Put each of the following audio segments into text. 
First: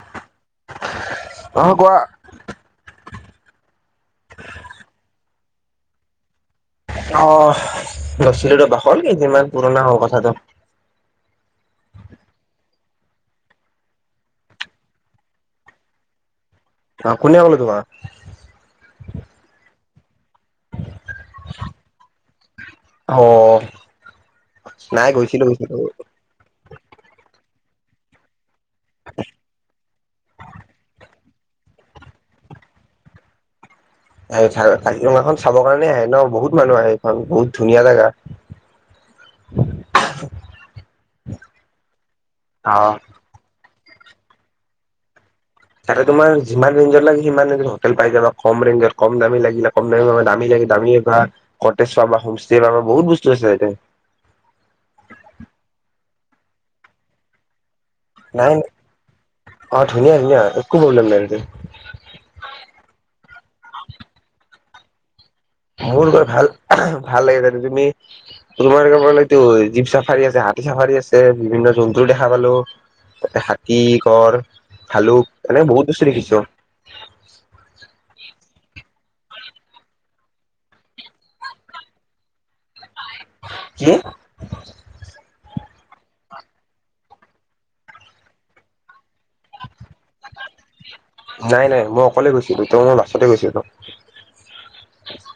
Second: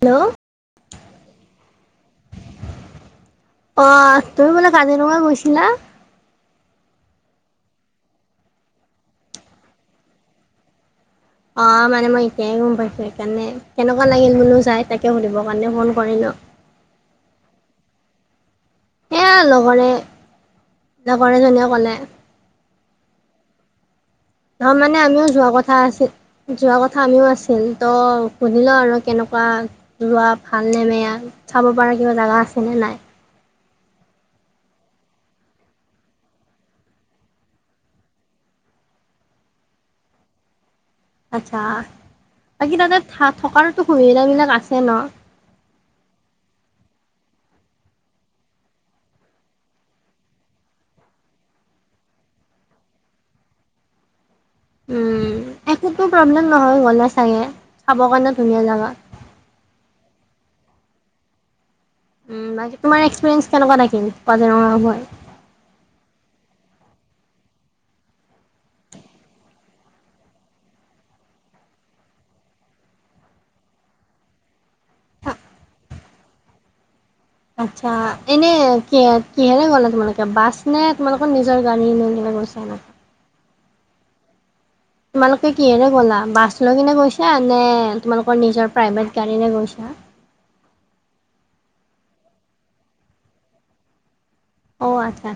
Hello অহ কোৱা। অ' তুমি বোলে কাজিৰঙা গৈছিলা। অহ' গৈছিলো ৰবা হ'ল কেইদিনমান পুৰণা হ'ল কথাটো। অ মানে মই এতিয়াই গম পাইছো সেইকাৰণে কেনেকুৱা লাগিল বোলো যাই তাকে সুধিব কাৰণে ফোন কৰিলো। অ' কোনে ক'লে তোমাক। এয়া লগৰে লগৰ এজনীয়ে ক'লে। অ নহ মানে নাই আমিও গৈছিলো যোৱা কথা গৈছিলো আছিল। যোৱা কথা আমিও আছিল তো শুধি লওঁ আৰু কেনেকুৱা যোৱা ভালনে বেয়া। চাব পৰা কিবা জাগা আছেনে নাই। ভাল কাজিৰঙাখন চাবৰ কাৰণে আহে ন বহুত মানুহ আহে এইখন বহুত ধুনীয়া জেগা। [inaudible] আচছা, অ বাকী তাতে থ থকাৰতো সুবিধা বিলাক আছে ন। তাতে তোমাৰ যিমান ৰেঞ্জৰ লাগে, সিমান ৰেঞ্জৰ হোটেল পাই যাবা, কম ৰেঞ্জৰ, কম দামী লাগিলে, কম দাম দামী লাগ দামী বা কটেজ শৰ্মা হোমষ্টে মান বহুত বস্তু আছে ইয়াতে। উম, একোটা প্ৰব্লেম নহয় গ'লে চাগে। চাবৰ কাৰণে নাই, ধুনীয়া জেগা নাই, ধুনীয়া ধুনীয়া একো প্ৰব্লেম নাই তাতে। উম, বাকী তোমাৰ এক্সপিৰিয়েঞ্চ কেনেকুৱা থাকিল কাজিৰঙা। মোৰ গৈ ভাল ভাল লাগিছে, তুমি [unintelligible] ক এইটো জীপ চাফাৰী আছে। হাতি চাফাৰি আছে, বিভিন্ন জন্তু দেখা পালো। তাতে হাতী, গড়, ভালুক এনেক বহুত বস্তু দেখিছো। আচ্ছা, এনে কিহ কিহেৰে গ'লা, তোমালোকে বাছ নে তোমালোকৰ নিজৰ গাড়ী নে, কিবা। মই চাহ নাখাওঁ। কি তোমালোকে কিহেৰে গ'লা, বাছ লৈ কিনে গৈছা নে তোমালোকৰ নিজৰ প্ৰাইভেট গাড়ীৰে গৈছা? [inaudible] নাই, নাই, মই অকলে গৈছিলো, তো মই বাছতে গৈছিলো। অ' আচ্ছা,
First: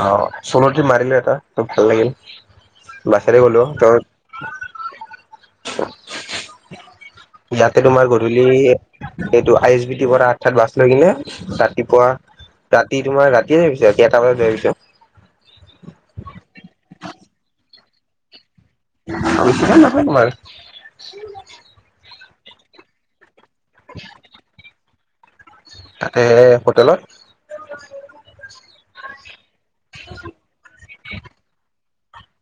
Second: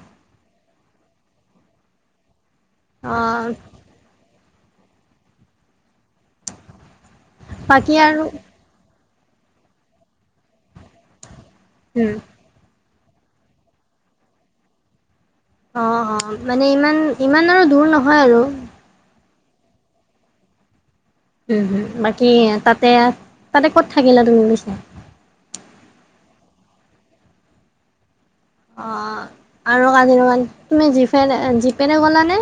অ' চলো ত্ৰিপ মাৰিলো এটা ভাল লাগিল বাছেৰে অ' গলো ত [unintelligible] ইয়াতে বাকী তোমাৰ আৰু গধূলি এইটো আই এছ বি টি পৰা আঠঠাত বাছ লৈ কিনে। ৰাতিপুৱা উম, ৰাতি তোমাৰ ৰাতিয়ে যাই পাইছো ৰাতি এটা বজাত যায় পাইছো। অ' অ' মানে ইমান ইমান আৰু দূৰ নহয়, আৰু। আ‌ [inaudible] তোমাৰ উম, হম, বাকী তাতে তাতে ক'ত থাকিলা তুমি পিছে। তাতে, হোটেলত। অ' আৰু কাজিৰঙা তুমি জিফে, জিপেৰে গ'লা নে?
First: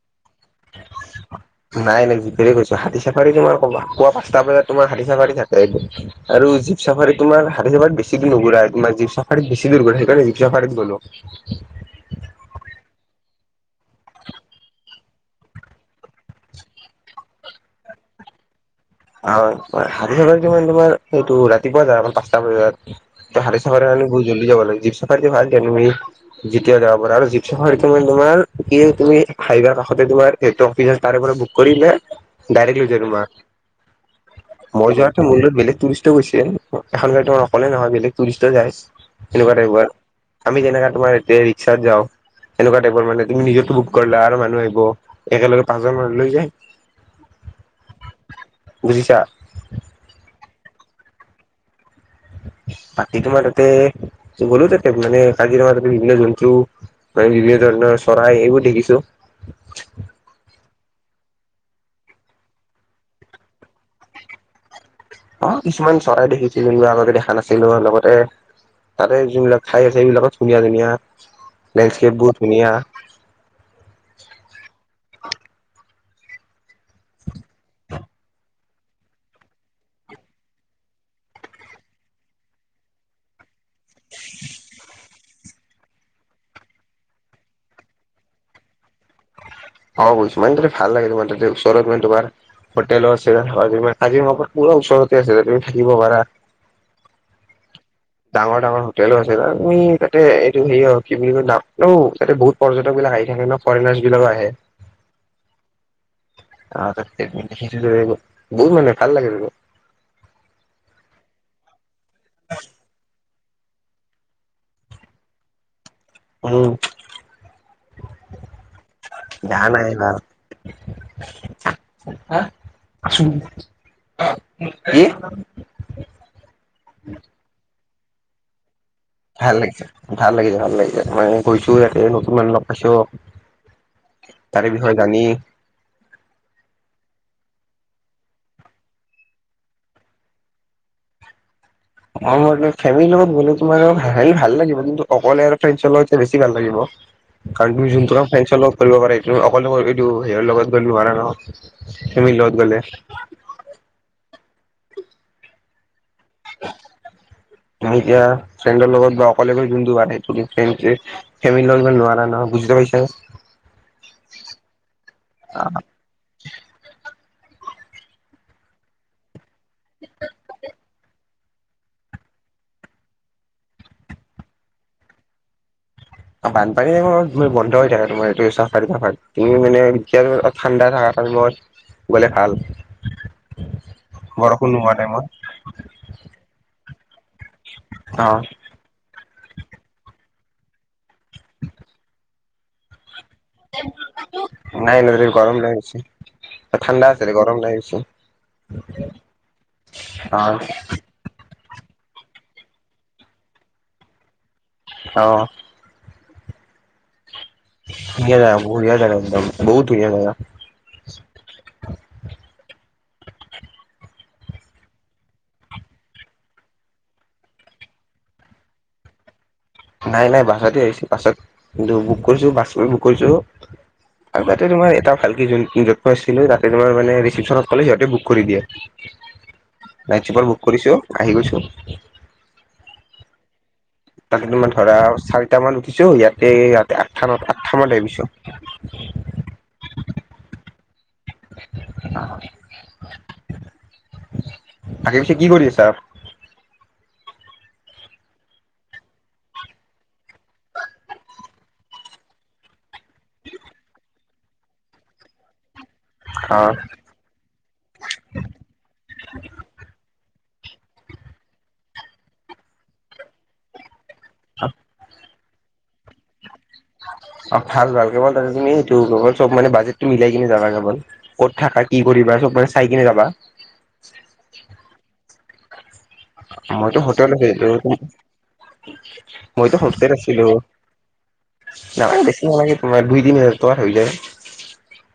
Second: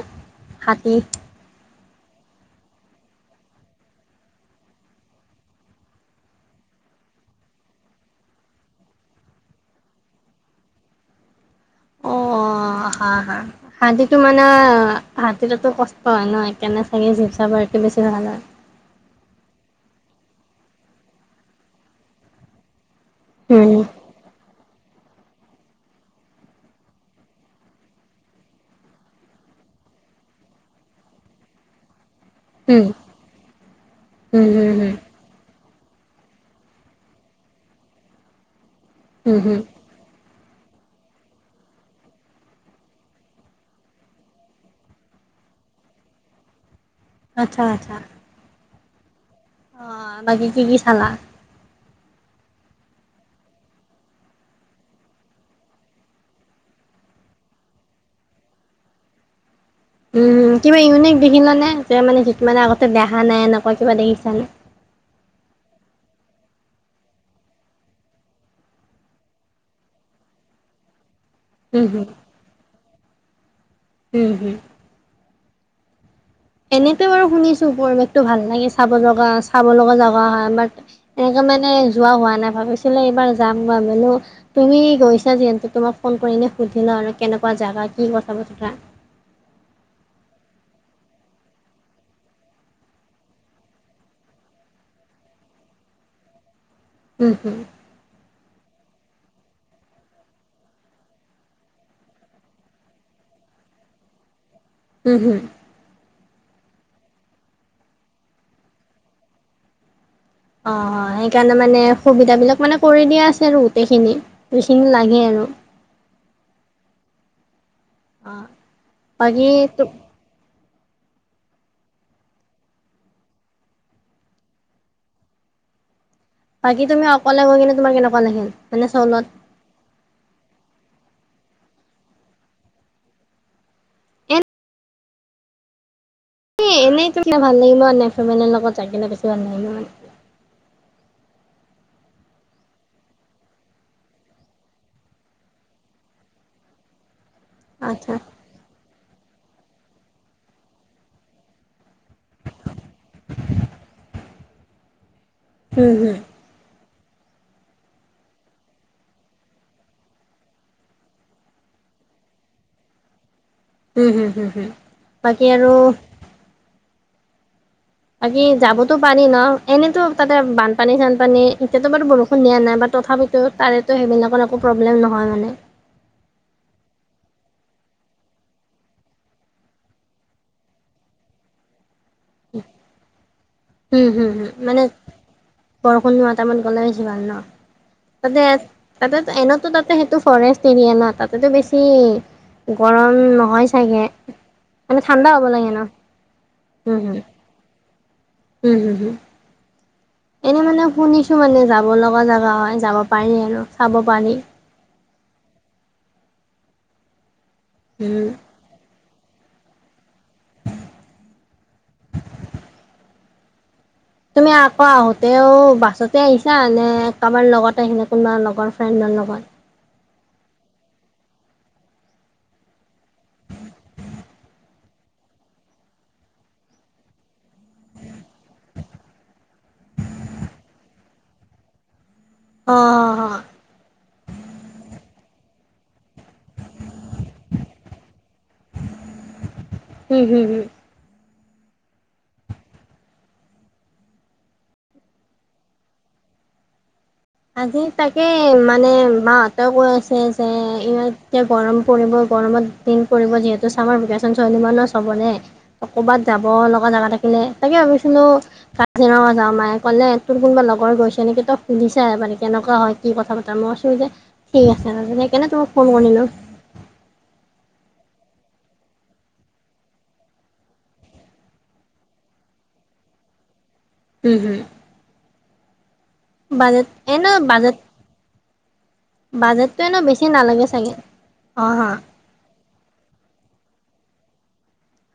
নাই নাই জিপেৰে গৈছোঁ। হাতী চাফাৰী তোমাৰ কৱা পুৱা পচটা বজাত তোমাৰ হাতী চাফাৰী থাকেটো, আৰু জীপ চাফাৰী তোমাৰ হাতি বেছি দূৰ নুঘুৰাই তোমাৰ জীপ চাফাৰত বেছি দূৰা সেইকাৰণে জীপ চাফাৰীত গলোঁ। অ'। অ' হা-হা-হাতীটো মানে হতিটোটো কষ্ট হয় ন' হে কেনে চাগে জীপ চাফাৰী সেইটো বেছি ভাল হয় অ' হাতী চাফাৰীটো মানে তোমাৰ সটো ৰাতিপুৱা যা পাঁচটা বজাত। ত, হাটি উম চাব হ'লে বহুত জল্দি যাব লাগিব, জিপ বাকি ভাল দিয়া তুমি যেতীয়া যাব পাৰা আৰু জীপ চাফাৰিটো মানে তোমাৰ কি তুমি হাইওৱে কাষতে। তোমাৰ এটঅফিয়াৰ তাৰে পৰা বুক কৰিলে ডাইৰেক্ট উম লৈ যায় তোমাৰ উম, হম, হম। বেলেগ টুৰিষ্ট গৈছিল, এখন গাড়ী তোমাৰ অকলে নহয়, বেলেগ টুৰিষ্ট যায় হুম এনেকুৱা হুম টাইপৰ। আমি যেনেকা তোমাৰ এয়াতে ৰিক্সাত যাওঁ। এনেকুৱা টাইপৰ মানে তুমি নিজটো বুক কৰিলা আৰু মানুহ আহিব একেলগে পাঁচজন মানুহ লৈ যায়। আচ্ছা আচ্ছা। বুজিছা? অ', বাকী কি কি চালা? বাকী তোমাৰ তাতে ত' গ'লো তাতে মানে কাজিৰঙা তাতে বিভিন্ন জন্তু। মানে বিভিন্ন ধৰণৰ চৰাই এইবোৰ দেখিছো। উম, কিবা ইউনিক দেখিল নে যে মানে যি মানে আগতে দেহা নাই এনেকুৱা কিবা দেখিছা নে? অ' কিছুমান চৰাই দেখিছিলোঁ ল আগতে দেখা নাছিলো লগতে তাৰে যোনবিলাক খাই আছে সেইবিলাকো ধুনীয়া ধুনীয়া। উম হুম লেডসকেপ বোৰো ধুনিয়। উম এনেকে বাৰু শুনিছো পৰিবেশতটো ভাল লাগে চাব জগা চাব লগা জাগা হয় আমাৰ এনে তা মানে যোৱা হোৱা নাই ভাবিছিলে এইবাৰ যাম ভাবিলো তুমি গৈছা ছা যিহেতু তোমাক ফোন কৰি এনে সুধি লওঁ আৰু কেনেকুৱা জাগা কি কথা বতৰা। অ' বুইছো মানে তাতে ভাল লাগে তোমাৰ তাতে ওচৰত মানে তোমাৰ হোটেলো আছে [unintelligible] থাকিম আকৌ পুৰা ওচৰতে আছিল তুমি থাকিব পাৰা। উম উম। টোৱেলোঁ হৈছিলে তুমি তাতে এইটো হেৰি আ কি বুলি কয় নাতও তাতে বহুত পৰ্যটক বিলাক আহি থাকে ন' ফৰেনৰ জিবিলকো আহে। উম হম। আহ তাক [unintelligible] বহুত মানে ভাল লাগে দে। অ', অ', সেইকাৰণে মানে সুবিধা বিলাক মানে কৰি দিয়া আছে আৰু গোটেইখিনি। যিখিনি লাগে আৰু। উম আহ বেয়া বাকিটো হা আছোঁ [unintelligible] কি? বাকী তুমি অকলে গৈ কিনে তোমাৰ কেনেকুৱা লাগিল? মানে চলত ভাল লাগিছে, ভাল লাগিছে ভাল লাগিছে মে গৈছো ইয়াতে নতুন মানু লগ পাইছোও। তাৰে বিষয়ে জানি। এ এনেইতো কি ভাল লাগিব এনে ফেমেলিৰ লগত যনে বেছি ভাল লাগিব। অ' ম তম ফেমিলিৰ লগত গ'লে তোমাৰ হ ভাল লাগিব কিন্তু অকল এয়ফ্লাইন চল বেছি ভাল লাগিব। উ কাৰণ তুমি জোনটো কাম ফঞ্চ লগত কৰিব পাৰে অকল এইটো সেইয়ৰ লগত গ'লো নোৱাৰে নহয়, ফেমিলি লগত গ'লে। হম হুম। এতিয়া ফ্ৰেণ্ডৰ লগত বা অকলে গৈ যোনটো সেই ফ্ৰ ফেম লগত যমান নোৱাৰা নহয়। বুজি পাইছা। উম' হম, হম, হম, বাকী আৰু। বাকী যাবতো পাৰি ন এনেতো তাতে বানপানী চানপানী। এতিয়াতো বাৰু বৰষুণ দিয়া নাই বাট তথাপিতো তাৰেতো সেইবিলাকৰ একো প্ৰব্লেম নহয় মানে। বানপানী [unintelligible] বন্ধ হৈ থাকে তোমাৰ এই চাফাৰী টাফাৰী তুমি মানে এতিয়া ঠাণ্ডা থাকা। [unintelligible] গ'লে ভাল। হম হু হু, বৰষুণ মানে নোহোৱা টাইমত বৰষুণ নোহা টাইমত গ'লে বেছি ভাল ন'। তাতে তাতে এনেতো তাতে সেইটো ফৰেষ্ট এৰিয়া না তাতেতো বেছি গৰ উম নহয় চাগে। নাই মানে নাই ঠাণ্ডা [unintelligible] হ'ব গৰম লাগে ন লাগিছে, উম ঠাণ্ডা হুম আছে [unintelligible] গৰম নাই বেছি। উম হম হম। এনে মানে শুনিছো মানে যাব লগা জাগা হয় যাব পাৰি আৰু চাব পাৰি। অ'। উম ধুনিয়া জাগা, বঢ়িয়া জাগা। বহুত ধুনীয়া জাগা। তুমি আকৌ আহোতেও বাছতে আহিছা নে কাবাৰ লগত আহিছা কোনোবা লগৰ ফ্ৰেণ্ডৰ লগত? নাই নাই বাছতে আহিছো বাছত [unintelligible] বুক কৰিছো বাছ বুক কৰিছো। আৰু তাতে তোমাৰ এটা ভাল কি যোন য'ত মই আছিলো তাতে তোমাৰ মানে ৰিচিপচনত ক'লে সিহঁতে বুক কৰি দিয়ে। [inaudible] নাইট চুপাৰ বুক কৰিছো আহি গৈছো। অ' অ'। তাতে তোমাৰ ধৰা চাৰিটা মান উঠিছো ইয়াতে ইয়াত আঠটা মানত আঠটা মানত আহি পাইছো। হুম হুম হুম [inaudible] বাকি পিছে কি কৰি আছা? আজি তাকে মানে মাহাঁতে কৈ আছে যে ইয়াতে গৰম পৰিব। গৰমত দিন পৰিব যিহেতু চামাৰ ভেকেশন চলিব ন চবৰে। ক'বাত যাব লগা জাগা থাকিলে তাকে ভাবিছিলো কাজিৰঙা যাম মায়ে ক'লে তোৰ কোনোবা লগ লগৰ গৈছে নেকি তই সুধিছা এবাৰ কেনেকুৱা হয় কি কথা বাৰ্তা মই কৈছোঁ যে ঠিক আছে। সেইকানে তোমাক ফোন কৰিলো। অ' ভাল ভাল কেৱল তাতে তুমি এইটো কেৱল চব মানে বাজেটটো মিলাই কিনে যাবা কেৱল ক'ত থাকা কি কৰিবা চব মানে চাই কিনে যাবা। উম, হুম। বাজেট মইতো হোটেল এনে আছিলো বাজেট মইতো বাজেটটো এনে হোমষ্টেত বেছি আছিলো। নালাগে চাগে অ হা না বেছি নালাগে তোমাৰ দুই তিনি হাজাৰ টকাত হৈ যায়।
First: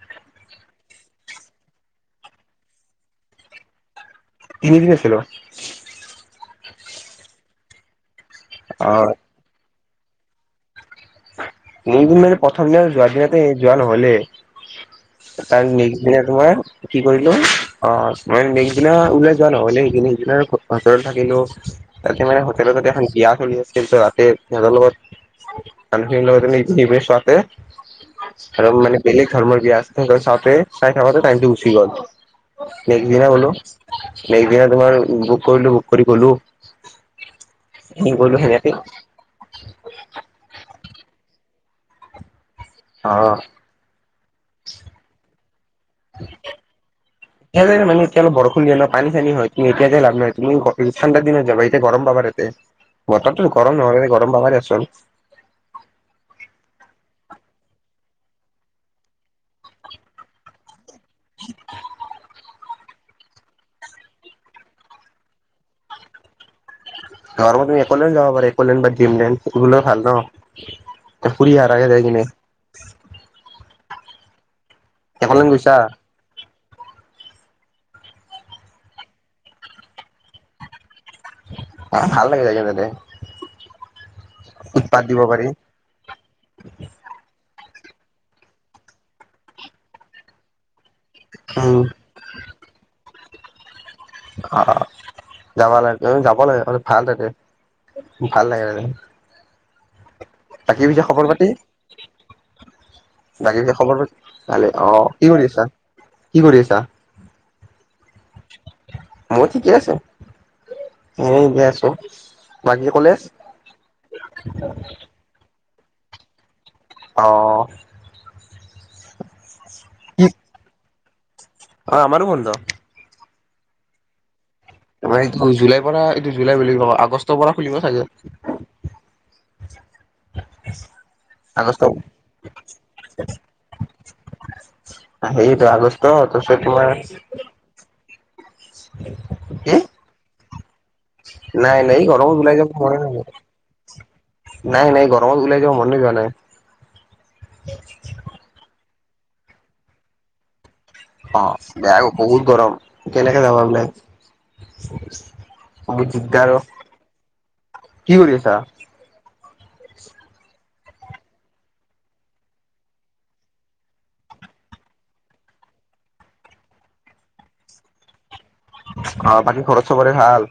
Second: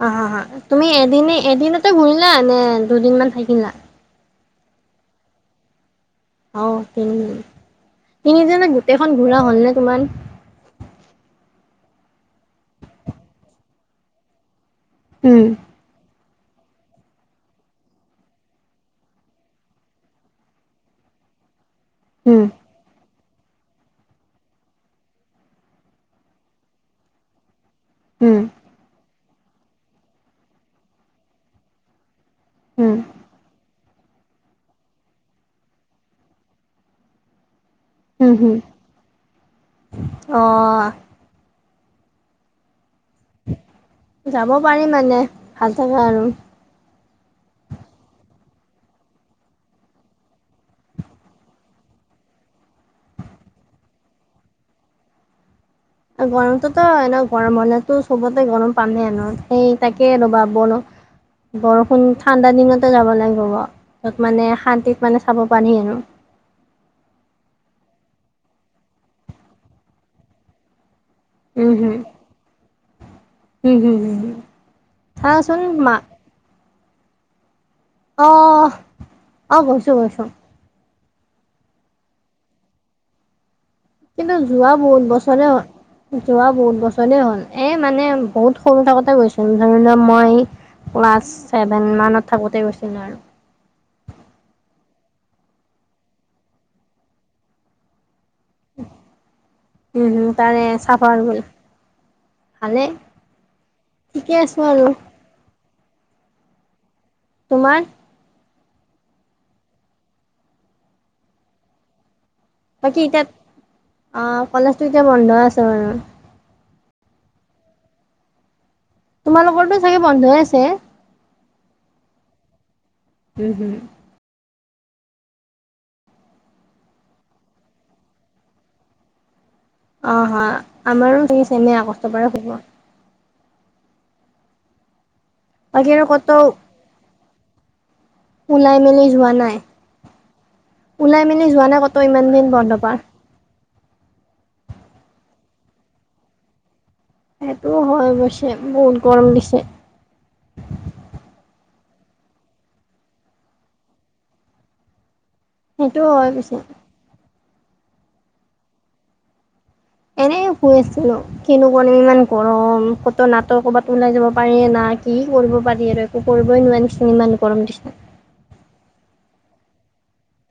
অ' হ, হ, তুমি এদিনে এদিনতে ঘূৰিলা নে দুদিনমান থাকিলা? তিনিদিন আছিলো। অ' তিনিদিন তিনিদিনত অ গোটেইখন ঘূৰা হ'ল নে তোমাৰ? তিনিদিন মানে প্ৰথম দিনা যোৱা‌ দিনাতে যোৱা নহলে। উম তাৰ‌ নেক্স দিনা তোমাৰ কি কৰিলো অ মই নেক্স দিনা ওলাই যোৱা নহলে সিকানে সেইদিনা ওচৰতে থাকি [unintelligible] তাতে মানে উম হোটেলৰ ওচৰতে এখন বিয়া চলি আছিল ত তাতে সিহঁতৰ লগত। মানুহখিনিৰ লগত তামানে [unintelligible] চোৱাতে উম আৰু মানে। বেলেগ ধৰ্মৰ বিয়া আছিল [unintelligible] চাওতে [unintelligible] চাই থাকোতে টাইমটো গুচি গল [unintelligible] উম নেক্স দিনা তোমাৰ বুক কৰিলো বুক কৰি গলো। কি উম কৰিলো হুম সেনেকে অ অ যাব পাৰি মানে ভাল থাকে আৰু। [unintelligible] মানে এতিয়া অলপ বৰষুণ দিয়ে ন' পানী চানী হয়, তুমি এতিয়া যাই লাভ নাই, তুমি ঠাণ্ডাৰ দিনত যাবা এতিয়া গৰম পাবা তাতে। বতৰটো গৰম নহয় গৰম পাবা দেচোন। গৰমটোতো এনে গৰম মানেটো চবতে গৰম পামে এনেও সেই তাকে ৰবা বনো বৰষুণ ঠাণ্ডা দিনত যাব লাগিব, যত মানে শান্তিত মানে চাব পাৰি আৰু। ধৰ তুমি একলেন যাব পাৰে একলেন বা ড্ৰিমলেণ্ড [unintelligible] ভাল ন? তাত ফুৰি উম আৰাগে হুম যাই কিনে। উম হুম হম একলেণ্ড চাবাচোন গৈছা মা অহ অহ গৈছো গৈছো। ভাল লাগে যায় তাতে। কিন্তু যোৱা উৎপাত বহুত দিব পাৰি বছৰে হ'ল যোৱা বহুত বছৰেই হ'ল। এ মানে বহুত সৰু থাকোতে গৈছো ধৰি লোৱা মই ক্লাছ উম ছেভেন মানত থাকোঁতে গৈছিলো আৰু। অহ' যাব লাগে যাব লাগে ভাল তাতে। ভাল লাগে তাতে। উম হম তাৰে বাকী পিছে চাফাৰ খবৰ গ'ল পাতি? ভালে বাকী খবৰ ঠিকে আছো ভালে আৰু অ', কি কৰি আছা? কি কৰি আছা? তোমাৰ? মই ঠিকে আছো, মই এনে আছো। বাকী এতিয়া অ', কলেজটো এতিয়া বন্ধ আছে বাৰু। অ', তোমালোকৰটো চাগে কি বন্ধই আছে? অ', আমাৰো বন্ধ। উম, হুম, তোমাৰ কি জুলাই পৰা এইটো জুলাই বুলি কবা আগষ্টৰ পৰা খুলিব চাগে? অ', হয়, আমাৰো চেমে আগষ্ট আগষ্টৰ পৰাই খুলিব। সেইটো আগষ্ট তাৰ বাকী আৰু ক'তো পিছত তোমাৰ ওলাই মেলি যোৱা নাই? কি ওলাই মেলি যোৱা নাই ক'তো ইমান গৰমত দিন ওলাই যাব বন্ধ পোৱা? মনে নাযায় নাই নাই গৰমত ওলাই যাব মনে যোৱা নাই। সেইটো হয় অৱশ্যে বহুত গৰম দিছে। অ', বেয়া বহুত গৰম কেনেকে যাবা ওলাই? সেইটো বহুত হয় দিগদাৰ পিছে। অ কি কৰি আছা? এনে শুই আছিলোঁ, কিনো কৰিম ইমান গৰম ক'তো নাট কৰ'বাত ওলাই যাব পাৰিয়ে না। কি কৰিব পাৰি আৰু একো কৰিবই [unintelligible] ইমান গৰম দিছে। অ', বাকী ঘৰত চবৰে ভাল?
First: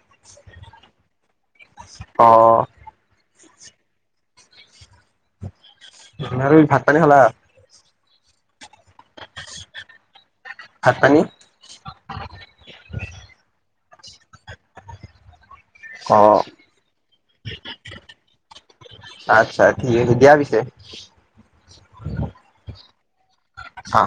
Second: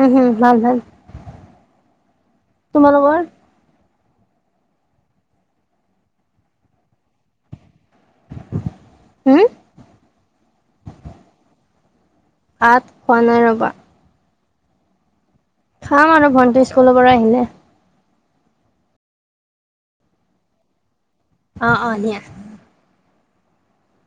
উম, হুম ভাল ভাল। অ', তোমালোকৰ আৰু কি ভাত পানী খালা? হুম? ভাত পানী ভাত খোৱা নাই ৰবা। খাম অ আৰু ভন্টি স্কুলৰ পৰা আহিলে। আচ্ছা ঠিক আছে দিয়া পিছে। অ', অ', দিয়া। হা।